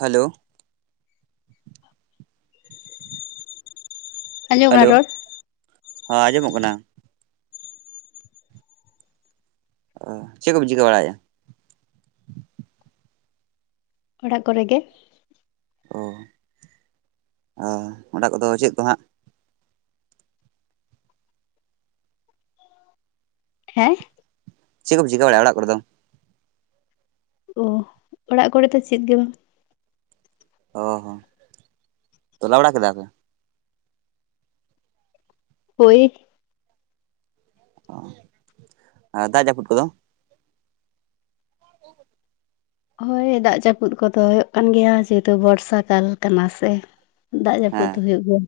Hello ᱟᱸᱡᱚᱢᱚᱜ ᱠᱟᱱᱟ hello ᱨᱚᱲ ᱦᱟ ᱟᱸᱡᱚᱢᱚᱜ ᱠᱟᱱᱟ ᱪᱮᱜ ᱠᱚ ᱵᱤᱱ ᱪᱤᱠᱟᱹ ᱵᱟᱲᱟᱭᱮᱜᱼᱟ ᱚᱲᱟᱜ ᱠᱚᱨᱮ ᱜᱮ ᱚ ᱟ ᱚᱰᱟᱜ ᱠᱚᱫᱚ ᱪᱮᱜ ᱠᱚ ᱦᱟᱸᱜ ᱦᱮᱸ ᱪᱮᱜ ᱠᱚ ᱵᱤᱱ ᱪᱤᱠᱟᱹ ᱵᱟᱲᱟᱭᱮᱜ ᱟ ᱚᱲᱟᱜ ᱠᱚᱨᱮ ᱫᱚ ᱳᱦ ᱚᱲᱟᱜ ᱠᱚᱨᱮ ᱫᱚ ᱪᱮᱫ ᱜᱮ ᱵᱟᱝ ᱚ ᱦᱚᱸ ᱛᱚᱞᱟ ᱵᱟᱲᱟ ᱠᱮᱫᱟ ᱯᱮ ᱦᱳᱭ ᱟ ᱟ ᱫᱟᱜ ᱡᱟᱯᱩᱜ ᱠᱚᱫᱚ ᱦ [inaudible] ᱦᱳᱭ ᱫᱟᱜ ᱡᱟᱯᱩᱫ ᱠᱚᱫᱚ ᱦᱩᱭᱩᱜ ᱠᱟᱱ ᱜᱮᱭᱟ ᱡᱮᱛᱳ ᱵᱚᱨᱥᱟ ᱠᱟᱞ ᱠᱟᱱᱟ ᱥᱮ ᱫᱟᱜ ᱡᱟᱹᱯᱩᱫ ᱦᱩᱭᱩᱜ ᱜᱮᱭᱟ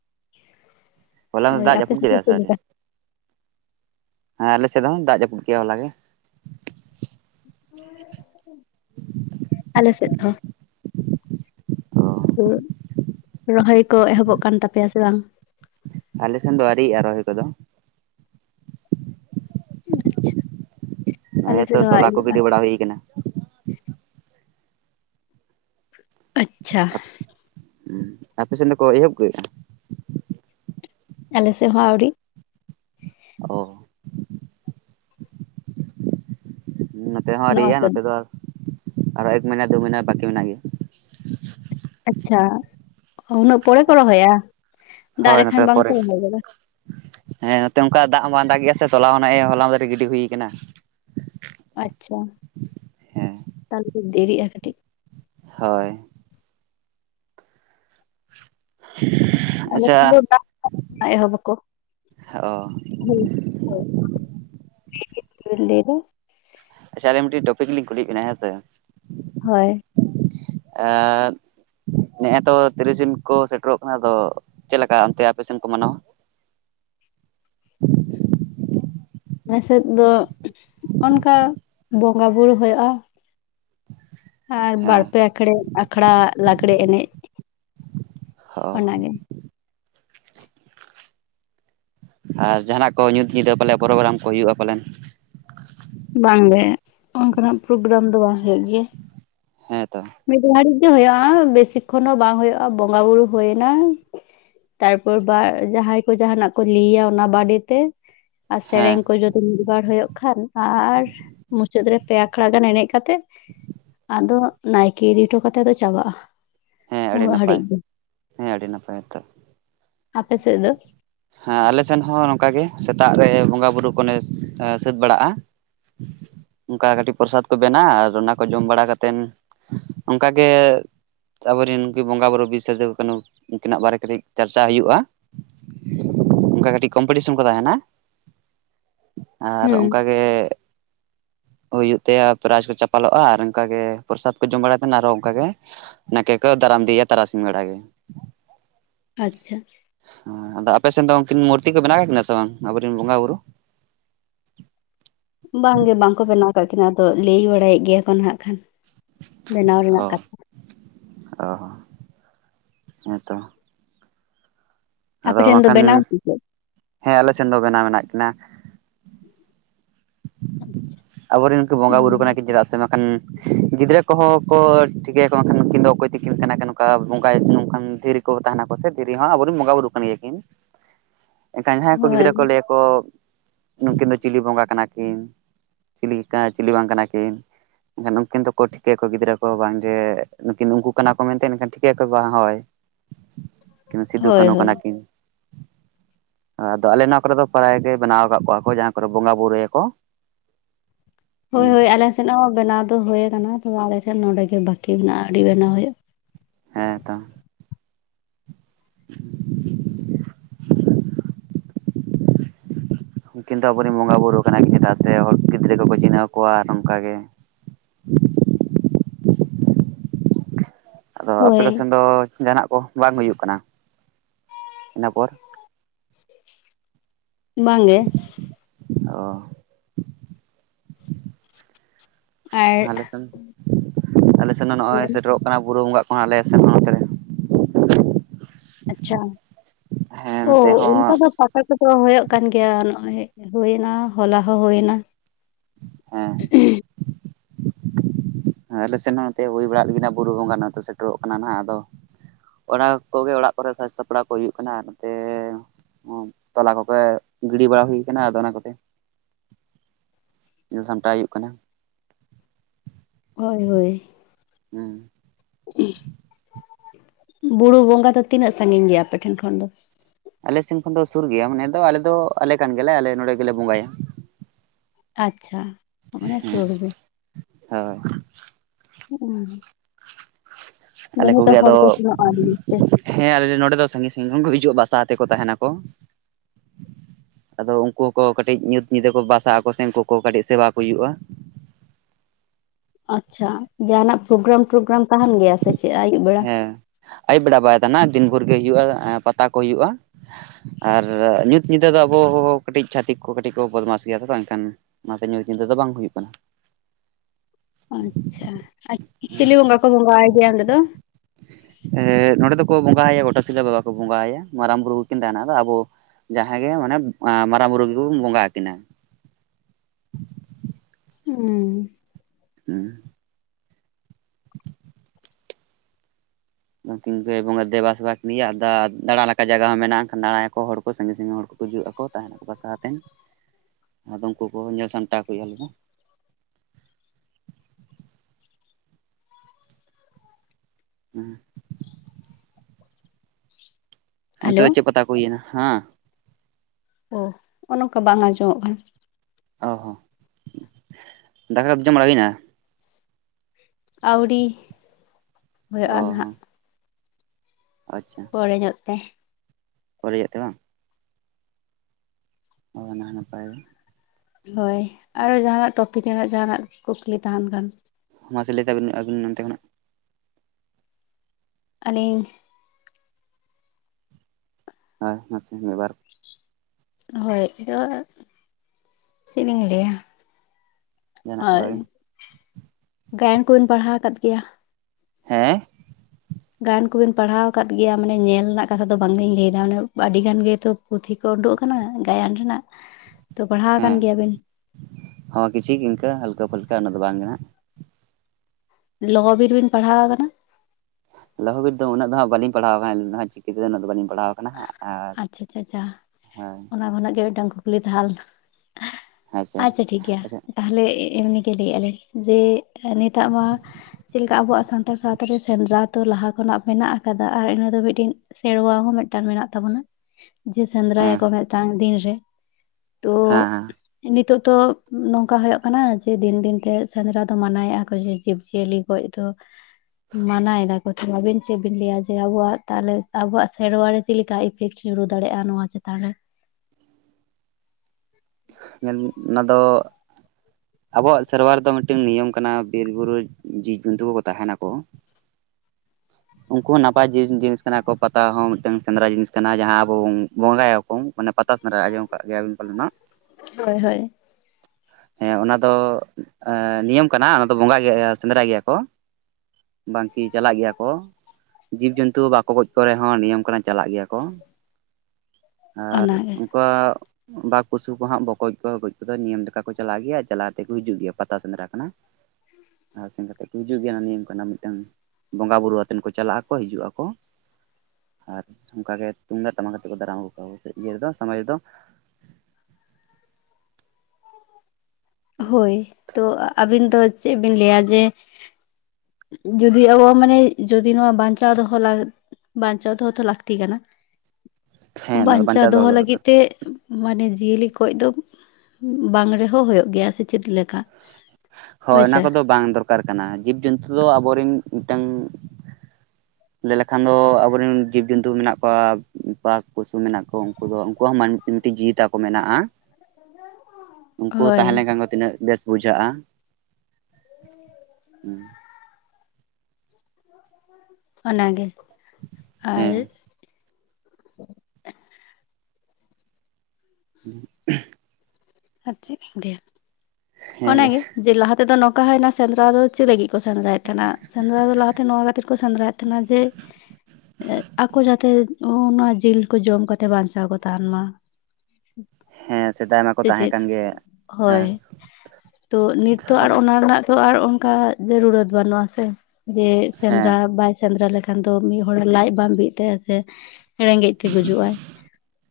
ᱦᱚᱞᱟᱱᱚᱜ ᱦᱳᱭ ᱫᱟᱜ ᱟᱯᱮ ᱡᱟᱯᱩᱜ ᱥᱮᱫ ᱫᱚ ᱠᱮᱫᱟ ᱪᱮᱫ [inaudible] ᱞᱮᱠᱟ ᱦᱮᱸ ᱟᱞᱮ ᱥᱮᱫ ᱦᱚᱸ ᱫᱟᱜ ᱡᱟᱹᱯᱩᱫ ᱠᱮᱜᱟᱭ ᱦᱚᱞᱟ ᱜᱮ᱾ ᱟᱞᱮ ᱥᱮᱫ ᱫᱚ ᱚ ᱛᱚ [inaudible] ᱨᱚᱦᱚᱭ ᱠᱚ ᱮᱦᱚᱵᱚᱜ ᱠᱟᱱ ᱛᱟᱯᱮᱭᱟ ᱥᱮ ᱵᱟᱝ ᱟᱞᱮ ᱥᱮᱱ ᱫᱚ ᱟᱨᱤᱭᱜᱼᱟ ᱨᱚᱦᱚᱭ ᱠᱚᱫᱚ ᱟᱪᱪᱷᱟ ᱟᱞᱮ ᱱᱮᱜᱮ ᱛᱚ ᱥᱮᱫ ᱦᱚᱸ ᱚᱞᱟ ᱠᱚ ᱟᱣᱨᱤᱭᱟᱜᱼᱟ ᱜᱤᱰᱤ ᱵᱟᱲᱟ ᱦᱩᱭ ᱠᱟᱱᱟ ᱟᱪᱪᱷᱟ ᱩ ᱟᱯᱮ ᱥᱯᱮᱥᱮᱱ ᱫᱚᱠᱚ ᱮᱦᱚᱵ ᱠᱮᱜᱼᱟ ᱟᱞᱮᱥᱮᱜ ᱦᱚᱸ ᱟᱹᱣᱨᱤ ᱚᱦ ᱱᱚᱛᱮ ᱦᱚᱸ ᱟᱣᱨᱤ ᱱᱚᱜᱼᱚᱭ ᱭᱟᱜᱟ ᱛᱚ ᱱᱚᱛᱮ ᱫᱚ ᱟᱨᱚ ᱮᱠ ᱢᱟᱦᱱᱮ ᱫᱩ ᱢᱟᱦᱱᱮ ᱵᱟᱠᱤ ᱢᱮᱱᱟᱜ ᱜᱮᱭᱟ ᱟᱪᱪᱷᱟ ᱩᱱᱟᱹᱜ ᱯᱚᱨᱮ ᱠᱚ ᱨᱚᱦᱚᱭᱟ ᱫᱟᱜ ᱦᱚᱭ ᱱᱚᱛᱮ ᱞᱮᱠᱷᱟᱱ ᱫᱚ ᱵᱟᱝᱠᱚ ᱯᱚᱨᱮ ᱨᱚᱦᱚᱭ ᱜᱚᱫᱟ ᱦᱮᱸ ᱱᱚᱛᱮ ᱚᱱᱠᱟ ᱫᱟᱜ ᱦᱚ ᱵᱟᱝ ᱫᱟᱜ ᱜᱮᱜᱟ ᱥᱮ ᱛᱚᱞᱟ ᱦᱚᱸ ᱱᱮᱜᱮ ᱦᱚᱞᱟ ᱢᱟᱫᱮᱨ ᱜᱤᱰᱤ ᱦᱩᱭᱠᱟᱱᱟ ᱟᱪᱪᱷᱟ ᱦᱮᱸ [unintelligible] ᱫᱤᱨᱤ-ᱟ ᱠᱟᱹᱴᱤᱡ ᱦᱳᱭ [inaudible] ᱟᱞᱮ ᱥᱮᱱ ᱟᱪᱪᱷᱟ ᱫᱚ ᱫᱟᱜ ᱞᱮᱠᱷᱟᱡ ᱮᱦᱚᱵᱟᱠᱚ ᱚ [inaudible] ᱦᱩᱸ [inaudible] ᱞᱟᱹᱭ ᱫᱟ ᱟᱪᱪᱷᱟ ᱟᱹᱞᱤᱧ ᱢᱤᱫᱴᱤᱡ ᱴᱚᱯᱤᱠ ᱞᱤᱧ ᱠᱩᱞᱮᱭᱮᱫ ᱵᱮᱱᱟ ᱦᱮᱸ ᱥᱮ ᱦᱳᱭ ᱟᱨ ᱱᱮᱜ-ᱮᱛᱚ ᱛᱤᱨᱤᱥ ᱡᱩᱱ ᱠᱚ ᱥᱮᱴᱮᱨᱚᱜ ᱠᱟᱱᱟ ᱟᱫᱚ ᱪᱮᱫᱞᱮᱠᱟ ᱚᱱᱛᱮ ᱟᱯᱮ ᱥᱮᱱ ᱠᱚ ᱢᱟᱱᱟᱣᱟ ᱱᱟᱥᱮᱫ ᱫᱚ ᱚᱱᱠᱟ ᱵᱚᱸᱜᱟ ᱵᱳᱨᱳ ᱦᱩᱭᱩᱜ-ᱟ ᱟᱨ ᱦᱮᱸ ᱵᱟᱨᱯᱮ ᱟᱠᱷᱲᱮᱡ ᱟᱠᱷᱲᱟ ᱞᱟᱜᱽᱬᱮ ᱮᱱᱮᱡ ᱚᱱᱟᱜᱮ ᱦᱚᱸ ᱟᱨ ᱡᱟᱦᱟᱱᱟᱜ ᱠᱚ ᱧᱩᱛ ᱧᱤᱸᱫᱟᱹ ᱯᱟᱞᱮ ᱯᱨᱳᱜᱨᱟᱢ ᱠᱚ ᱦᱩᱭᱩᱜ-ᱟ ᱯᱟᱞᱮᱱ ᱵᱟᱝᱜᱮ ᱚᱱᱠᱟᱱᱟᱜ ᱯᱨᱳᱜᱨᱟᱢ ᱫᱚ ᱵᱟᱝ ᱦᱩᱭᱩᱜ ᱜᱮᱭᱟ ᱦᱮᱸ ᱛᱚ ᱢᱤᱫ ᱜᱷᱟᱹᱲᱤᱡ ᱜᱮ ᱦᱩᱭᱩᱜ-ᱟ ᱵᱮᱥᱤᱠᱷᱚᱱ ᱦᱚᱸ ᱵᱟᱝ ᱦᱩᱭᱩᱜ-ᱟ ᱵᱚᱸᱜᱟ ᱵᱩᱨᱩ ᱦᱩᱭᱮᱱᱟ ᱛᱟᱨᱯᱚᱨ ᱵᱟ ᱡᱟᱦᱟᱸᱭ ᱠᱚ ᱡᱟᱦᱟᱱᱟᱜ ᱠᱚ ᱞᱟᱹᱭᱟ ᱚᱱᱟ ᱵᱟᱨᱮᱛᱮ ᱟᱨ ᱥᱮᱨᱮᱧ ᱦᱮᱸ ᱠᱚ ᱡᱚᱫᱤ ᱱᱤᱨᱵᱟᱨ ᱦᱩᱭᱩᱜ ᱠᱷᱟᱱ᱾ ᱟᱨ ᱢᱩᱪᱟᱹᱫ ᱨᱮ ᱯᱮ ᱟᱠᱷᱲᱟ ᱜᱟᱱ ᱮᱱᱮᱡ ᱠᱟᱛᱮᱜ᱾ ᱟᱫᱚ ᱱᱟᱭᱠᱮ ᱤᱫᱤ ᱦᱚᱴᱚ ᱠᱟᱛᱮᱫᱚ ᱪᱟᱵᱟᱜ-ᱟ᱾ ᱦᱮᱸ ᱟᱹᱰᱤ ᱱᱟᱯᱟᱭ ᱦᱮᱸ ᱟᱹᱰᱤ ᱱᱟᱯᱟᱭᱛᱚ ᱟᱯᱮ ᱥᱮᱫ ᱫᱚ? ᱦᱮᱸ ᱟᱞᱮ ᱥᱮᱱ ᱦᱚᱸ ᱚᱝᱠᱟ ᱜᱮ ᱥᱮᱛᱟᱜ ᱨᱮ ᱵᱚᱸᱜᱟ-ᱵᱩᱨᱩ ᱠᱚᱞᱮ ᱮᱸ ᱥᱟᱹᱛ ᱵᱟᱲᱟᱜ-ᱟ᱾ ᱚᱱᱠᱟ ᱠᱟᱹᱴᱤᱡ ᱯᱨᱚᱥᱟᱫ ᱠᱚ ᱵᱮᱱᱟᱣ ᱟᱨ ᱚᱱᱟ ᱠᱚ ᱡᱚᱢ ᱵᱟᱲᱟ ᱠᱟᱛᱮᱱ᱾ ᱚᱝᱠᱟᱜᱮ᱾ ᱟᱵᱚᱨᱮᱱ ᱜᱮ ᱵᱚᱸᱜᱟ ᱵᱳᱨᱳ ᱵᱤᱨ ᱥᱤᱫᱟᱹ ᱠᱟᱹᱱᱩ ᱩᱱᱠᱤᱱᱟᱜ ᱵᱟᱨᱮ ᱠᱟᱹᱴᱤᱡ ᱪᱟᱨᱪᱟ ᱦᱩᱭᱩᱜ-ᱟ᱾ ᱚᱝᱠᱟ ᱠᱟᱹᱴᱤᱡ ᱠᱚᱢᱯᱤᱴᱤᱥᱚᱱ ᱠᱚ ᱛᱟᱦᱮᱱᱟ᱾ ᱟᱨ ᱦᱩᱸ ᱚᱱᱠᱟᱜᱮ᱾ ᱦᱩᱭᱩᱜ ᱛᱟᱭᱟ ᱯᱨᱟᱭᱤᱥ ᱠᱚ ᱪᱟᱯᱟᱞᱚᱜ-ᱟ ᱟᱨ ᱚᱱᱠᱟᱜ ᱜᱮ ᱯᱨᱚᱥᱟᱫ ᱠᱚ ᱡᱚᱢ ᱵᱟᱲᱟᱭ ᱛᱟᱦᱮᱱᱟ ᱟᱨᱦᱚᱸ ᱚᱱᱠᱟ ᱜᱮ᱾ ᱱᱟᱭᱠᱮ ᱠᱚ ᱫᱟᱨᱟᱢ ᱤᱫᱤᱭᱼᱟ ᱛᱟᱨᱟᱥᱤᱧ ᱵᱮᱲᱟ ᱜᱮ ᱟᱪᱪᱷᱟ᱾ ᱟᱸ ᱟᱫᱚ ᱟᱯᱮ ᱥᱮᱱ ᱫᱚ ᱩᱱᱠᱤᱱ ᱢᱩᱨᱛᱤ ᱠᱚ ᱵᱮᱱᱟᱣ ᱠᱟᱫ ᱠᱤᱱᱟ ᱥᱮ ᱵᱟᱝ ᱟᱵᱚᱨᱮᱱ ᱵᱚᱸᱜᱟ ᱵᱩᱨᱩ? ᱵᱟᱝᱜᱮ ᱵᱟᱝᱠᱚ ᱵᱮᱱᱟᱣ ᱠᱟᱜ ᱠᱤᱱᱟᱹ ᱟᱫᱚ ᱞᱟᱹᱭ ᱵᱟᱲᱟᱭᱮᱫ ᱜᱮᱭᱟ ᱠᱚ ᱱᱷᱟᱜ ᱠᱷᱟᱱ᱾ ᱵᱮᱱᱟᱣ ᱨᱮᱱᱟᱜ ᱠᱟᱛ ᱚᱷ ᱦᱮᱸᱛᱚ ᱟᱯᱮ ᱟᱫᱚ ᱴᱷᱮᱱ ᱫᱚ ᱢᱟᱠᱷᱟᱱ ᱵᱮᱱᱟᱣ ᱦᱩᱭ ᱪᱮᱫ? ᱦᱮᱸ ᱟᱞᱮ ᱥᱮᱱ ᱫᱚ ᱵᱮᱱᱟᱣ ᱢᱮᱱᱟᱜ ᱠᱤᱱᱟ ᱟᱵᱚᱨᱮᱱ ᱦᱚᱸᱛᱚ ᱵᱚᱸᱜᱟ ᱵᱩᱨᱩ ᱠᱟᱱᱟ ᱦᱳᱭ ᱠᱤᱱ ᱪᱮᱫᱟᱜ ᱥᱮ ᱵᱟᱝᱠᱷᱟᱱ᱾ ᱜᱤᱫᱽᱨᱟᱹ ᱠᱚᱦᱚᱸ ᱠᱚ ᱴᱷᱤᱠᱟᱹᱭᱟᱠᱚ ᱢᱮᱱᱠᱷᱟᱱ ᱱᱩᱠᱤᱱ ᱫᱚ ᱚᱠᱚᱭ ᱛᱤᱠᱤᱱ ᱠᱟᱱᱟᱠᱤᱱ ᱱᱚᱝᱠᱟ ᱚᱱᱠᱟᱱ ᱱᱚᱝᱠᱟᱱ ᱰᱷᱤᱨᱤᱠ ᱛᱟᱦᱮᱱᱟ ᱠᱚ ᱥᱮ ᱫᱤᱨᱤ ᱦᱚᱸ ᱟᱵᱚᱨᱮᱱ ᱵᱚᱸᱜᱟ ᱵᱩᱨᱩ ᱠᱟᱱ ᱜᱮᱭᱟᱠᱤᱱ ᱮᱱᱠᱷᱟᱱ ᱡᱟᱦᱟᱸᱭ ᱠᱚ ᱜᱤᱫᱽᱨᱟᱹ ᱠᱚ ᱞᱟᱹᱭᱟ ᱠᱚ ᱱᱩᱠᱤᱱ ᱫᱚ ᱪᱤᱞᱤ ᱵᱚᱸᱜᱟ ᱠᱟᱱᱟ ᱠᱤᱱ ᱪᱤᱞᱤ ᱠᱟ ᱪᱤᱞᱤ ᱵᱟᱝ ᱠᱟᱱᱟ ᱠᱤᱱ᱾ ᱩᱱᱠᱤᱱ ᱫᱚᱠᱚ ᱴᱷᱤᱠᱟᱹᱭᱟ ᱠᱚ ᱜᱤᱫᱽᱨᱟᱹ ᱠᱚ ᱵᱟᱝ ᱡᱮ ᱱᱩᱠᱤᱱ ᱩᱱᱠᱩ ᱠᱟᱱᱟ ᱠᱚ ᱢᱮᱱᱛᱮ ᱮᱱᱠᱷᱟᱱ ᱴᱷᱤᱠᱟᱹᱭᱟ ᱠᱚ ᱵᱟᱝ ᱦᱳᱭ᱾ ᱱᱩᱠᱤᱱ ᱥᱤᱫᱩ ᱦᱳᱭ ᱠᱟᱱᱳ ᱦᱳᱭ ᱠᱟᱱᱟ ᱠᱤᱱ ᱟᱫᱚ ᱟᱞᱮ ᱱᱚᱣᱟ ᱠᱚᱨᱮ ᱫᱚ ᱯᱨᱟᱭ ᱜᱮ ᱵᱮᱱᱟᱣ ᱠᱟᱜ ᱠᱚᱣᱟ ᱠᱚ ᱡᱟᱦᱟᱸ ᱠᱚᱨᱮ ᱵᱚᱸᱜᱟ ᱵᱩᱨᱩᱭᱟᱠᱚ᱾ ᱦᱳᱭ ᱦᱩᱸ ᱦᱳᱭ ᱟᱞᱮᱥᱮᱫ ᱦᱚᱸ ᱵᱮᱱᱟᱣ ᱫᱚ ᱦᱩᱭ ᱟᱠᱟᱱᱟ ᱛᱚ ᱟᱞᱮ ᱴᱷᱮᱱ ᱱᱚᱰᱮ ᱜᱮ ᱵᱟᱹᱠᱤ ᱦᱮᱱᱟᱜ-ᱟ ᱟᱹᱰᱤ ᱵᱮᱱᱟᱣ ᱦᱩᱭᱩᱜ ᱾ ᱦᱮᱸ ᱛᱚ᱾ ᱩᱱᱠᱤᱱ ᱫᱚ ᱟᱵᱚᱨᱮᱱ ᱵᱚᱸᱜᱟ ᱵᱩᱨᱩ ᱠᱟᱱᱟ ᱪᱮᱫᱟᱜ ᱥᱮ ᱦᱚᱲ ᱜᱤᱫᱽᱨᱟᱹ ᱠᱚᱠᱚ ᱪᱤᱱᱦᱟᱹᱣ ᱠᱚᱣᱟ ᱟᱨ ᱟᱝᱠᱟᱜᱮ ᱟᱫᱚ ᱟᱯᱮ ᱦᱳᱭ ᱥᱮᱱ ᱫᱚ ᱡᱟᱦᱟᱱᱟᱜ ᱠᱚ ᱵᱟᱝ ᱦᱩᱭᱩᱜ ᱠᱟᱱᱟ ᱤᱱᱟᱹ ᱯᱚᱨ? ᱵᱟᱝᱜᱮ᱾ ᱚ ᱟᱨ ᱟᱞᱮᱥᱮᱱ ᱟᱞᱮ ᱥᱮᱱ ᱫᱚ ᱱᱚᱜᱼᱚᱭ ᱦᱳᱭ ᱥᱮᱴᱮᱨᱚᱜ ᱠᱟᱱᱟ ᱵᱩᱨᱩ ᱵᱚᱸᱜᱟᱜ ᱠᱟᱱᱟᱞᱮ ᱟᱞᱮ ᱥᱮᱱ ᱠᱚᱠᱷ ᱛᱮ ᱨᱮ ᱟᱪᱪᱷᱟ ᱦᱮᱸ ᱚ ᱱᱚᱛᱮ ᱦᱚᱸ ᱚᱱᱠᱟ ᱫᱚ ᱯᱟᱛ ᱦᱚᱭ ᱠᱚᱫᱚ ᱦᱚᱭᱚᱜ ᱠᱟᱱ ᱜᱮᱭᱟ ᱱᱚᱜᱚᱭ ᱦᱩᱭᱮᱱᱟ ᱦᱚᱞᱟ ᱦᱚᱸ ᱦᱩᱭᱮᱱᱟ ᱦᱮᱸ [inaudible] ᱟᱞᱮᱥᱮᱫ ᱦᱚᱸ ᱱᱚᱛᱮ ᱦᱩᱭ ᱵᱟᱲᱟᱜ ᱞᱤᱜᱤᱱᱟᱜ ᱵᱩᱨᱩ ᱵᱚᱸᱜᱟ ᱱᱚᱛᱮ ᱥᱮᱴᱮᱨᱚᱜ ᱠᱟᱱᱟ ᱟᱫᱚ ᱚᱱᱟ ᱠᱚᱜᱮ ᱚᱲᱟᱜ ᱠᱚᱨᱮ ᱥᱟᱡᱽ ᱥᱟᱯᱲᱟᱣ ᱠᱚ ᱦᱩᱭᱩᱜ ᱠᱟᱱᱟ ᱱᱚᱛᱮ ᱦᱚᱝ ᱪᱟᱞᱟ ᱠᱚᱯᱮ ᱜᱤᱰᱤ ᱵᱟᱲᱟ ᱦᱩᱭ ᱠᱟᱱᱟ ᱟᱫᱚ ᱚᱱᱟ ᱠᱚᱛᱮ ᱧᱮᱞ ᱥᱟᱢᱴᱟᱣ ᱦᱩᱭᱩᱜ ᱠᱟᱱᱟ ᱦᱳᱭ ᱦᱳᱭ ᱦᱩᱸ ᱵᱩᱨᱩ ᱵᱚᱸᱜᱟ ᱫᱚ ᱛᱤᱱᱟᱹᱜ ᱥᱟᱺᱜᱤᱧ ᱜᱮᱭᱟ ᱟᱯᱮᱴᱷᱮᱱ ᱠᱷᱚᱱ ᱫᱚ? ᱟᱞᱮ ᱥᱮᱱ ᱠᱷᱚᱱ ᱫᱚ ᱥᱩᱨ ᱜᱮᱭᱟ ᱢᱟᱱᱮ ᱫᱚ ᱟᱞᱮ ᱫᱚ ᱟᱞᱮ ᱠᱟᱱ ᱜᱮᱞᱮ ᱟᱞᱮ ᱱᱚᱸᱰᱮ ᱜᱮᱞᱮ ᱵᱚᱸᱜᱟᱭᱟ᱾ ᱟᱪᱪᱷᱟ ᱢᱟᱱᱮ ᱥᱩᱨ ᱦᱮᱸ ᱜᱮ ᱦᱳᱭ᱾ ᱦᱩᱸ ᱟᱞᱮ ᱠᱚᱜᱮ ᱟᱫᱚ ᱠᱚ ᱥᱮᱱᱚᱜᱼᱟ ᱟᱹᱰᱤ ᱡᱟᱹᱥᱛᱤ ᱦᱮᱸ ᱟᱞᱮ ᱱᱚᱰᱮ ᱫᱚ ᱥᱟᱺᱜᱤᱧ ᱥᱟᱺᱜᱤᱧ ᱠᱷᱚᱱ ᱠᱚ ᱦᱤᱡᱩᱜᱼᱟ ᱵᱟᱥᱟ ᱛᱮᱜ ᱠᱚ ᱛᱟᱦᱮᱱᱟ ᱠᱚ ᱟᱫᱚ ᱩᱱᱠᱩ ᱠᱚ ᱠᱟᱹᱴᱤᱡ ᱧᱩᱛ ᱧᱤᱫᱟᱹ ᱠᱚ ᱵᱟᱥᱟᱜ ᱟᱠᱚ ᱥᱮ ᱩᱱᱠᱩ ᱠᱚ ᱠᱟᱹᱴᱤᱡ ᱥᱮᱵᱟ ᱠᱚ ᱦᱩᱭᱩᱜᱼᱟ ᱟᱪᱪᱷᱟ ᱡᱟᱦᱟᱸᱱᱟᱜ ᱯᱨᱳᱜᱨᱟᱢ ᱴᱳᱜᱨᱟᱢ ᱛᱟᱦᱮᱱ ᱜᱮᱭᱟ ᱥᱮ ᱪᱮᱫ ᱟᱭᱩᱵ ᱵᱮᱲᱟ ᱦᱮ ᱟᱹᱭᱩᱵ ᱵᱮᱲᱟ ᱵᱟᱭ ᱛᱟᱦᱮᱱᱟ ᱫᱤᱱ ᱵᱷᱳᱨ ᱜᱮ ᱦᱩᱭᱩᱜᱼᱟ ᱯᱟᱛᱟ ᱠᱚ ᱦᱩᱭᱩᱜᱼᱟ ᱟᱨ ᱧᱩᱛ ᱧᱤᱫᱟᱹ ᱫᱚ ᱟᱵᱚ ᱠᱟᱹᱴᱤᱡ ᱪᱷᱟᱛᱤᱠ ᱠᱚ ᱠᱟᱹᱴᱤᱡ ᱠᱚ ᱵᱚᱫᱢᱟᱥ ᱜᱮᱭᱟ ᱛᱚ ᱮᱱᱠᱷᱟᱱ ᱚᱱᱟᱛᱮ ᱧᱩᱛ ᱧᱤᱫᱟᱹ ᱫᱚ ᱵᱟᱝ ᱦᱩᱭᱩᱜ ᱠᱟᱱᱟ ᱟᱪᱪᱷᱟ ᱪᱤᱞᱤ ᱵᱚᱸᱜᱟ ᱠᱚ ᱵᱚᱸᱜᱟᱭ ᱜᱮᱭᱟ ᱚᱸᱰᱮ ᱫᱚ ᱱᱚᱸᱰᱮ ᱫᱚᱠᱚ ᱵᱚᱸᱜᱟ ᱟᱭᱟ ᱜᱚᱴᱟ ᱥᱤᱞᱟᱹ ᱵᱟᱵᱟ ᱠᱚ ᱵᱚᱸᱜᱟ ᱟᱭᱟ ᱢᱟᱨᱟᱝ ᱵᱩᱨᱩ ᱦᱚᱸᱠᱤᱱ ᱛᱟᱦᱮᱱᱟ ᱟᱫᱚ ᱟᱵᱚ ᱡᱟᱦᱟᱸᱜ ᱜᱮ ᱢᱟᱱᱮ ᱢᱟᱨᱟᱝ ᱵᱩᱨᱩ ᱜᱮᱠᱚ ᱵᱚᱸᱜᱟ ᱟᱹᱠᱤᱱᱟ ᱦᱩᱸ ᱦᱮᱸ [inaudible] ᱩᱱᱠᱤᱱ ᱜᱟᱹᱭ ᱵᱚᱸᱜᱟ ᱫᱮᱵᱟᱼᱥᱮᱵᱟ ᱠᱤᱱ ᱜᱮᱭᱟ ᱫᱟ ᱫᱟᱬᱟ ᱞᱮᱠᱟᱱ ᱡᱟᱭᱜᱟ ᱦᱚᱸ ᱢᱮᱱᱟᱜ ᱮᱱᱠᱷᱟᱱ ᱫᱟᱬᱟᱭᱟᱠᱚ ᱦᱚᱲ ᱥᱟᱺᱜᱤᱧ ᱥᱟᱺᱜᱤᱧ ᱦᱚᱲ ᱠᱚ ᱜᱩᱡᱩᱜ ᱟᱠᱚ ᱛᱟᱦᱮᱱᱟ ᱠᱚ ᱵᱟᱥᱟᱦᱟᱛᱮᱱ ᱟᱫᱚ ᱩᱱᱠᱩ ᱠᱚ ᱧᱮᱞ ᱥᱟᱢᱴᱟᱣ ᱠᱚ ᱦᱩᱭᱩᱜᱼᱟ ᱟᱞᱮ ᱫᱚ ᱦᱩᱸ ᱚᱱᱛᱮ ᱦᱮᱞᱳ ᱫᱚ ᱪᱮᱫ ᱯᱟᱛᱟ ᱠᱚ ᱦᱩᱭᱮᱱᱟ ᱦᱟᱸ ᱳ ᱚᱱᱚᱝᱠᱟ ᱵᱟᱝ ᱟᱸᱡᱚᱢᱚᱜ ᱠᱟᱱᱟ ᱚ ᱦᱚ ᱫᱟᱠᱟ ᱠᱚᱫᱚ ᱡᱚᱢ ᱵᱟᱲᱟ ᱦᱩᱭᱱᱟ ᱟᱹᱣᱲᱤ ᱚ ᱦᱳᱭᱳᱜᱼᱟ ᱱᱟᱦᱟᱜ ᱦᱚᱸ ᱟᱪᱪᱷᱟ ᱠᱚᱲᱮ ᱧᱚᱜ ᱛᱮ ᱯᱚᱨᱤᱭᱚᱜ ᱛᱮ ᱵᱟᱝ ᱦᱳᱭ ᱚᱱᱟ ᱦᱚ ᱱᱟᱯᱟᱭ ᱜᱮ ᱦᱳᱭ ᱟᱨᱚ ᱡᱟᱦᱟᱱᱟᱜ [unintelligible] ᱴᱚᱯᱤᱠ ᱨᱮᱱᱟᱜ ᱡᱟᱦᱟᱱᱟᱜ ᱠᱩᱠᱞᱤ ᱛᱟᱦᱮᱱ ᱠᱟᱱ ᱢᱟᱥᱮ ᱞᱟᱹᱭ ᱛᱟᱵᱤᱱ ᱟᱹᱵᱤᱱ ᱱᱚᱱᱛᱮ ᱠᱷᱚᱱᱟᱜ ᱟᱹᱞᱤᱧ ᱦᱟ ᱢᱟᱥᱮ ᱢᱤᱫ ᱵᱟᱨ ᱦᱳᱭ ᱟᱫᱚ ᱪᱮᱫ ᱞᱤᱧ ᱞᱟᱹᱭᱟ ᱡᱟᱦᱟᱱᱟᱜ ᱟᱨ ᱚᱱᱠᱟ ᱜᱮ ᱜᱟᱭᱟᱱ ᱠᱚᱵᱤᱱ ᱯᱟᱲᱦᱟᱣ ᱟᱠᱟᱫ ᱜᱮᱭᱟ ᱦᱮᱸ ᱜᱟᱭᱟᱱ ᱠᱚᱵᱤᱱ ᱯᱟᱲᱦᱟᱣ ᱟᱠᱟᱫ ᱜᱮᱭᱟ ᱢᱟᱱᱮ ᱧᱮᱞ ᱨᱮᱱᱟᱜ ᱠᱟᱛᱷᱟ ᱫᱚ ᱵᱟᱝ ᱞᱤᱧ ᱞᱟᱹᱭᱮᱫᱟ ᱢᱟᱱᱮ ᱟᱹᱰᱤ ᱜᱟᱱ ᱜᱮᱛᱚ ᱯᱩᱛᱷᱤ ᱠᱚ ᱩᱰᱩᱠ ᱟᱠᱟᱱᱟ ᱜᱟᱭᱟᱱ ᱨᱮᱱᱟᱜ [unintelligible] ᱛᱚ ᱯᱟᱲᱦᱟᱣ ᱠᱟᱱ ᱦᱮᱸ ᱜᱮᱭᱟᱵᱤᱱ, ᱦᱚᱸ ᱠᱤᱪᱷᱤᱠ ᱤᱱᱠᱟᱹ ᱦᱟᱹᱞᱠᱟᱹ ᱯᱟᱹᱞᱠᱟ. ᱩᱱᱟᱜ ᱫᱚ ᱵᱟᱝ ᱜᱮ ᱱᱟᱦᱟᱜ, ᱞᱚᱦᱚ ᱵᱤᱨ ᱵᱤᱱ ᱯᱟᱲᱦᱟᱣ ᱟᱠᱟᱱᱟ, ᱞᱚᱦᱚ ᱵᱤᱨ ᱫᱚ ᱩᱱᱟᱹᱜ ᱫᱚ ᱦᱟᱸᱜ ᱵᱟᱞᱤᱧ ᱯᱟᱲᱟᱣ ᱟᱠᱟᱱ ᱩᱱᱟᱹᱜ ᱫᱚ ᱦᱟᱸᱜ ᱪᱤᱠᱤᱹᱛᱮᱫᱚ ᱩᱱᱟᱹ ᱫᱚᱞᱤᱧ ᱯᱟᱲᱦᱣᱟ ᱟᱠᱟᱱᱟ ᱟᱪᱪᱷᱟ ᱟᱪᱪᱷᱟ ᱟᱪᱪᱷᱟ ᱦᱳᱭ ᱚᱱᱟ ᱠᱷᱚᱱᱟᱜ ᱜᱮ ᱢᱤᱫᱴᱟᱝ ᱠᱩᱠᱞᱤ ᱛᱟᱦᱮᱸ ᱞᱮᱱᱟ, ᱟᱪᱪᱷᱟ ᱴᱷᱤᱠ ᱜᱮᱭᱟ ᱟᱪᱪᱷᱟ ᱛᱟᱦᱞᱮ ᱮᱢᱱᱤᱜᱮ ᱞᱟᱹᱭᱮᱜ-ᱟ ᱞᱤᱧ ᱡᱮ ᱱᱤᱛᱟᱜ ᱢᱟ ᱪᱮᱫ ᱞᱮᱠᱟ ᱟᱵᱚᱣᱟᱜ ᱥᱟᱱᱛᱟᱲ ᱥᱟᱶᱛᱟᱨ ᱨᱮ ᱥᱮᱸᱫᱽᱨᱟ ᱛᱚ ᱞᱟᱦᱟ ᱠᱷᱚᱱᱟᱜ ᱢᱮᱱᱟᱜ ᱟᱠᱟᱫᱟ ᱟᱨ ᱤᱱᱟᱹ ᱫᱚ ᱢᱤᱫᱴᱤᱱ, ᱥᱮᱨᱣᱟ ᱦᱚᱸ ᱢᱮᱫ ᱥᱮᱸᱫᱽᱨᱟ ᱢᱮᱱᱟᱜ ᱛᱟᱵᱚᱱᱟ ᱡᱮ ᱥᱮᱸᱫᱽᱨᱟ ᱦᱮᱸ ᱭᱟᱠᱚ ᱢᱤᱫᱴᱟᱝ ᱫᱤᱱ ᱨᱮ ᱛᱚ ᱦᱮᱸ ᱦᱮᱸ ᱱᱤᱛᱳᱜ ᱛᱚ ᱱᱚᱝᱠᱟ ᱦᱳᱭᱳᱜ ᱠᱟᱱᱟ ᱡᱮ ᱫᱤᱱ ᱫᱤᱱ ᱛᱮ ᱥᱮᱸᱫᱽᱨᱟ ᱫᱚ ᱢᱟᱱᱟᱭᱮᱫᱼᱟ ᱠᱚ ᱡᱮ ᱡᱤᱵᱽ ᱡᱤᱭᱟᱹᱞᱤ ᱜᱚᱡ ᱫᱚ ᱢᱟᱱᱟᱭ ᱫᱟᱠᱚ ᱛᱚ ᱟᱵᱤᱱ ᱪᱮᱫ ᱵᱤᱱ ᱞᱟᱹᱭᱟ ᱡᱮ ᱟᱵᱚᱣᱟᱜ ᱛᱟᱞᱦᱮ ᱟᱵᱚᱣᱟᱜ ᱥᱮᱨᱣᱟ ᱨᱮ ᱪᱮᱫ ᱞᱮᱠᱟ ᱤᱯᱷᱮᱠᱴ ᱧᱩᱨᱩ ᱫᱟᱲᱮᱭᱟᱜ-ᱟ ᱱᱚᱣᱟ ᱪᱮᱛᱟᱱ ᱨᱮ? ᱢᱮᱱ ᱚᱱᱟ ᱫᱚ ᱟᱵᱚᱣᱟᱜ ᱥᱮᱨᱣᱟ ᱨᱮᱫᱚ ᱢᱤᱫᱴᱮᱱ ᱱᱤᱭᱚᱢ ᱠᱟᱱᱟ ᱵᱤᱨ ᱵᱩᱨᱩ, ᱡᱤᱵᱽᱡᱚᱱᱛᱩ ᱠᱚᱠᱚ ᱛᱟᱦᱮᱱᱟᱠᱚ᱾ ᱩᱱᱠᱩ ᱦᱚᱸ ᱱᱟᱯᱟᱭ ᱡᱤᱥ ᱡᱤᱱᱤᱥ ᱠᱟᱱᱟ ᱠᱚ, ᱯᱟᱛᱟ ᱦᱚᱸ ᱢᱤᱫᱴᱟᱝ ᱥᱮᱸᱫᱽᱨᱟ ᱡᱤᱱᱤᱥ ᱠᱟᱱᱟ ᱡᱟᱦᱟᱸ ᱟᱵᱚ ᱵᱚᱱ ᱵᱚᱸᱜᱟᱭᱟ ᱟᱵ ᱚᱝ ᱢᱟᱱᱮ ᱯᱟᱛᱟ ᱥᱮᱱᱫᱚᱧᱟ ᱟᱸᱢᱚᱢ ᱠᱟᱜ ᱜᱮᱭᱟ ᱵᱮᱱ ᱯᱟᱞᱮᱱ ᱦᱟᱸᱜ᱾ ᱦᱳᱭ ᱦᱳᱭ᱾ ᱦᱮᱸ ᱚᱱᱟ ᱫᱚ ᱮ ᱱᱤᱭᱚᱢ ᱠᱟᱱᱟ, ᱚᱱᱟ ᱫᱚ ᱵᱚᱸᱜᱟ ᱜᱮᱭᱟ, ᱥᱮᱸᱫᱽᱨᱟᱭ ᱜᱮᱭᱟ ᱠᱚ᱾ ᱵᱟᱝᱠᱤ ᱪᱟᱞᱟᱜ ᱜᱮᱭᱟ ᱠᱚ, ᱡᱤᱵᱽᱡᱚᱱᱛᱩ ᱠᱚ ᱵᱟᱠᱚ ᱜᱚᱡ ᱠᱚ ᱨᱮᱦᱚᱸ ᱱᱤᱭᱚᱢ ᱠᱟᱱᱟ ᱪᱟᱞᱟᱜ ᱜᱮᱭᱟ ᱠᱚ᱾ ᱟᱨ ᱚᱱᱟᱜᱮ ᱚᱝᱠᱟ ᱵᱟᱠ ᱯᱩᱥᱩ ᱠᱚ ᱦᱟᱸᱜ [unintelligible] ᱠᱚᱣᱟ ᱜᱚᱡ ᱠᱚᱫᱚ [unintelligible] ᱚᱠᱟ ᱠᱚ ᱪᱟᱞᱟᱜ ᱜᱮᱭᱟ, ᱪᱟᱞᱟᱣ ᱠᱟᱛᱮ ᱠᱚ ᱦᱤᱡᱩᱜ ᱜᱮᱭᱟ ᱯᱟᱛᱟ ᱥᱮᱸᱫᱽᱨᱟ ᱠᱟᱱᱟ᱾ ᱟᱨ ᱥᱮᱱ ᱠᱟᱛᱮᱫ ᱠᱚ [unintelligible] ᱜᱮᱭᱟ ᱱᱤᱭᱟᱹᱢ ᱠᱟᱱᱟ ᱢᱤᱫᱴᱟᱝ, ᱵᱚᱸᱜᱟ ᱵᱳᱩᱨᱩ ᱟᱛᱮᱫ ᱠᱚ ᱪᱟᱞᱟᱜ ᱟᱠᱚ, ᱦᱤᱡᱩᱜ ᱟᱠᱚ᱾ ᱟᱨ ᱚᱱᱠᱟᱜᱮ ᱛᱩᱢᱫᱟᱜ ᱴᱟᱢᱟᱠ ᱟᱛᱮᱫ ᱠᱚ ᱫᱟᱨᱟᱢ ᱟᱹᱜᱩ ᱠᱚᱣᱟ, ᱤᱭᱟᱹ ᱨᱮᱫᱚ ᱥᱚᱢᱟᱡᱽ ᱨᱮᱫᱚ᱾ ᱦᱳᱭ, ᱛᱚ ᱟᱹᱵᱤᱱ ᱫᱚ ᱪᱮᱫ ᱵᱤᱱ ᱞᱟᱹᱭᱟ ᱡᱮ ᱡᱩᱫᱤ ᱟᱵᱚᱣᱟᱜ ᱢᱟᱱᱮ ᱡᱚᱫᱤ ᱱᱚᱣᱟ ᱵᱟᱧᱪᱟᱣ ᱫᱚᱦᱚ ᱞᱟᱠ ᱵᱟᱸᱧᱪᱟᱣ ᱫᱚᱦᱚ ᱛᱚ ᱞᱟᱹᱠᱛᱤ ᱠᱟᱱᱟ, ᱦᱮᱸ ᱚᱱᱟ ᱫᱚ ᱵᱟᱸᱧᱪᱟᱣ ᱵᱟᱧᱪᱟᱣ ᱫᱚᱦᱚ ᱞᱟᱹᱜᱤᱫ ᱫᱚᱨᱠᱟᱨ ᱛᱮ ᱢᱟᱱᱮ ᱡᱤᱭᱟᱹᱞᱤ ᱜᱚᱡ ᱫᱚ ᱵᱟᱝ ᱨᱮᱦᱚᱸ ᱦᱩᱭᱩᱜ ᱜᱮᱭᱟ ᱥᱮ ᱪᱮᱫ ᱞᱮᱠᱟ? [inaudible] ᱦᱳᱭ ᱚᱱᱟ ᱠᱚᱫᱚ ᱵᱟᱝ ᱫᱚᱨᱠᱟᱨ ᱠᱟᱱᱟ, ᱡᱤᱵᱽᱼᱡᱚᱱᱛᱩ ᱫᱚ ᱟᱵᱚᱨᱮᱱ ᱢᱤᱫᱴᱟᱝ ᱞᱟᱹᱭ ᱞᱮᱠᱷᱟᱱ ᱫᱚ ᱟᱵᱚ ᱨᱮᱱ ᱡᱤᱵᱽ ᱡᱚᱱᱛᱩ ᱢᱮᱱᱟᱜ ᱠᱚᱣᱟ ᱯᱟᱠ ᱯᱚᱥᱩ ᱢᱮᱱᱟᱜ ᱠᱚᱣᱟ ᱩᱱᱠᱩ ᱫᱚ ᱩᱱᱠᱩᱜ ᱦᱚᱸ ᱢᱟᱱ ᱮᱢᱴ ᱡᱣᱟ ᱠᱚ ᱢᱮᱱᱟᱜᱼᱟ᱾ ᱩᱱᱠᱩ ᱦᱳᱭ ᱛᱟᱦᱮᱸ ᱞᱮᱱᱠᱷᱟᱱ ᱠᱚ ᱛᱤᱱᱟᱹᱜ ᱵᱮᱥ ᱵᱩᱡᱷᱟᱹᱜᱼᱟ [unintelligible] ᱚᱱᱟᱜᱮ ᱟᱨᱼᱼ ᱦᱮᱸ [unintelligible] ᱟᱨ ᱪᱮᱫ ᱤᱧ ᱞᱮᱭᱟ, ᱦᱮᱸ ᱞᱮ ᱚᱱᱟᱜᱮ ᱡᱮ ᱞᱟᱦᱟ ᱛᱮᱫᱚ ᱱᱚᱝᱠᱟ ᱦᱩᱭᱱᱟ ᱥᱮᱸᱫᱽᱨᱟ ᱫᱚ ᱪᱮᱫ ᱞᱟᱹᱜᱤᱫ ᱠᱚ ᱥᱮᱸᱫᱽᱨᱟᱭᱮᱫ ᱛᱟᱦᱮᱱᱟ, ᱥᱮᱸᱫᱽᱨᱟ ᱫᱚ ᱞᱟᱦᱟᱛᱮ ᱱᱚᱣᱟᱛ ᱠᱷᱟᱹᱛᱤᱨ ᱠᱚ ᱥᱮᱸᱫᱽᱨᱟᱭᱮᱫ ᱛᱟᱦᱮᱱᱟ ᱡᱮ [unintelligible] ᱟᱠᱚ ᱡᱟᱛᱮ ᱚᱱᱟ ᱡᱤᱞ ᱠᱚ ᱡᱚᱢ ᱠᱟᱛᱮ ᱵᱟᱧᱪᱟᱣ ᱠᱚ ᱛᱟᱦᱮᱱ ᱢᱟ ᱦᱮᱸ ᱥᱮᱫᱟᱭ ᱢᱟᱠᱚ ᱛᱟᱦᱮᱸ ᱥᱮᱪᱮᱫ, ᱠᱟᱱ ᱜᱮ ᱦᱮᱸ ᱦᱳᱭ ᱛᱚ ᱱᱤᱛ ᱛᱚ ᱟᱨ ᱟᱫᱚ ᱚᱱᱟ ᱨᱮᱱᱟᱜ ᱛᱚ ᱟᱨ ᱚᱱᱠᱟ ᱡᱟᱹᱨᱩᱲᱟᱹᱛ ᱵᱟᱹᱱᱩᱜᱼᱟ ᱥᱮ ᱡᱮ ᱥᱮᱸᱱᱫᱽᱨᱟ ᱦᱮᱸ ᱵᱟᱭ ᱥᱮᱸᱫᱽᱨᱟ ᱞᱮᱠᱷᱟᱱ ᱫᱚ ᱢᱤᱫ ᱦᱚᱲᱟᱜ ᱞᱟᱡ ᱵᱟᱝ ᱵᱤᱜ ᱛᱟᱭᱟ ᱥᱮ ᱨᱮᱸᱜᱮᱡ ᱛᱮ ᱜᱩᱡᱩᱜ ᱟᱭ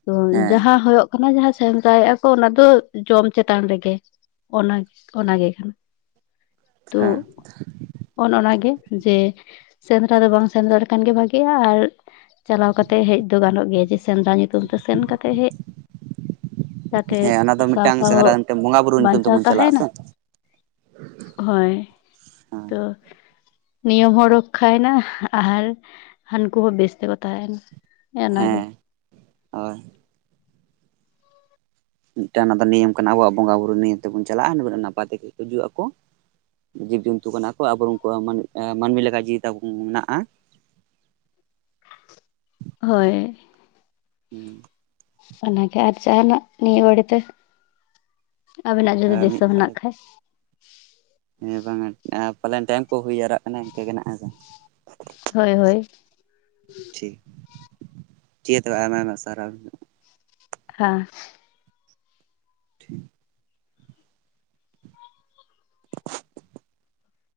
ᱛᱚ ᱦᱮᱸ ᱡᱟᱦᱟᱸ ᱦᱳᱭᱳᱜ ᱠᱟᱱᱟ ᱡᱟᱦᱟᱸ ᱥᱮᱸᱱᱫᱨᱟᱮᱫᱼᱟ ᱠᱚ ᱚᱱᱟ ᱫᱚ ᱡᱚᱢ ᱪᱮᱛᱟᱱ ᱨᱮᱜᱮ ᱚᱱᱟᱜᱮ, ᱚᱱᱟᱜᱮ ᱠᱟᱱᱟ ᱛᱚ ᱦᱮᱸ ᱚᱱ ᱚᱱᱟ ᱜᱮ ᱡᱮ ᱥᱮᱸᱫᱽᱨᱟ ᱫᱚ ᱵᱟᱝ ᱥᱮᱸᱫᱽᱨᱟ ᱞᱮᱠᱷᱟᱱ ᱜᱮ ᱵᱷᱟᱜᱤᱼᱟ ᱟᱨᱼᱼ ᱪᱟᱞᱟᱣ ᱠᱟᱛᱮ ᱦᱮᱡ ᱫᱚ ᱜᱟᱱᱚᱜ ᱜᱮᱭᱟ ᱡᱮ ᱥᱮᱸᱫᱽᱨᱟ ᱧᱩᱛᱩᱢ ᱛᱮ ᱥᱮᱱ ᱠᱟᱛᱮᱫ ᱦᱮᱡ᱾ ᱡᱟᱛᱮ ᱦᱮᱸ ᱚᱱᱟ ᱫᱚ ᱢᱤᱫᱴᱟᱝ ᱥᱮᱸᱫᱽᱨᱟ ᱠᱟᱱ ᱛᱮ ᱵᱚᱸᱜᱟ ᱵᱩᱨᱩᱼᱼ ᱪᱟᱣ ᱛᱟᱦᱮᱭᱱᱟ ᱦᱳᱭ ᱛᱚ ᱱᱤᱭᱚᱢ ᱦᱚᱸ ᱨᱚᱠᱠᱷᱟᱭᱮᱱᱟ ᱟᱨ ᱦᱟᱹᱱᱠᱩ ᱦᱚᱸ ᱵᱮᱥ ᱛᱮᱠᱚ ᱛᱟᱦᱮᱸᱭᱮᱱᱟ ᱦᱮ ᱚᱱᱟ ᱜᱮ ᱦᱮᱸ ᱦᱳᱭ ᱢᱤᱫᱴᱟᱝ ᱚᱱᱟ ᱫᱚ ᱱᱤᱭᱚᱢ ᱠᱟᱱᱟ ᱟᱵᱚᱣᱟᱜ ᱵᱚᱸᱜᱟ ᱵᱩᱨᱩ ᱱᱤᱭᱚᱢ ᱛᱮᱵᱚᱱ ᱪᱟᱞᱟᱜᱼᱟ ᱱᱟᱯᱟᱭ ᱛᱮᱜᱮ ᱦᱤᱡᱡᱩᱜ ᱟᱠᱚ ᱡᱤᱵᱽ ᱡᱚᱱᱛᱩ ᱠᱟᱱᱟ ᱠᱚ ᱟᱵᱚ ᱩᱱᱠᱩ ᱢᱟᱱ ᱢᱟᱹᱱᱢᱤ ᱞᱮᱠᱟ ᱡᱤᱣᱤ ᱛᱟᱵᱚᱱ ᱢᱮᱱᱟᱜᱼᱟ [unintelligible] ᱦᱳᱭ ᱦᱩᱸ ᱚᱱᱟᱜᱮ ᱟᱨ ᱡᱟᱦᱟᱱᱟᱜ ᱱᱤᱭᱟᱹ ᱵᱟᱹᱲᱮᱛᱮ ᱟᱵᱤᱱᱟᱜ ᱡᱩᱫᱤ ᱫᱤᱥᱟᱹ ᱢᱤᱫ ᱦᱮᱱᱟᱜ ᱠᱷᱟᱡ ᱦᱮᱸ ᱵᱟᱝᱟ ᱯᱟᱞᱮᱱ ᱴᱮᱭᱤᱢ ᱠᱚ ᱦᱩᱭ ᱡᱟᱣᱨᱟᱜ ᱠᱟᱱᱟ ᱤᱱᱠᱟᱹ ᱜᱮ ᱦᱮᱸᱥᱮ ᱦᱳᱭ ᱦᱳᱭ ᱴᱷᱤᱠ ᱴᱷᱤᱠ ᱜᱮᱭᱟ ᱛᱚᱵᱮ ᱟᱭᱢᱟ ᱟᱭᱢᱟ ᱥᱟᱨᱦᱟᱣ ᱦᱟᱸ ᱴᱷᱤᱠ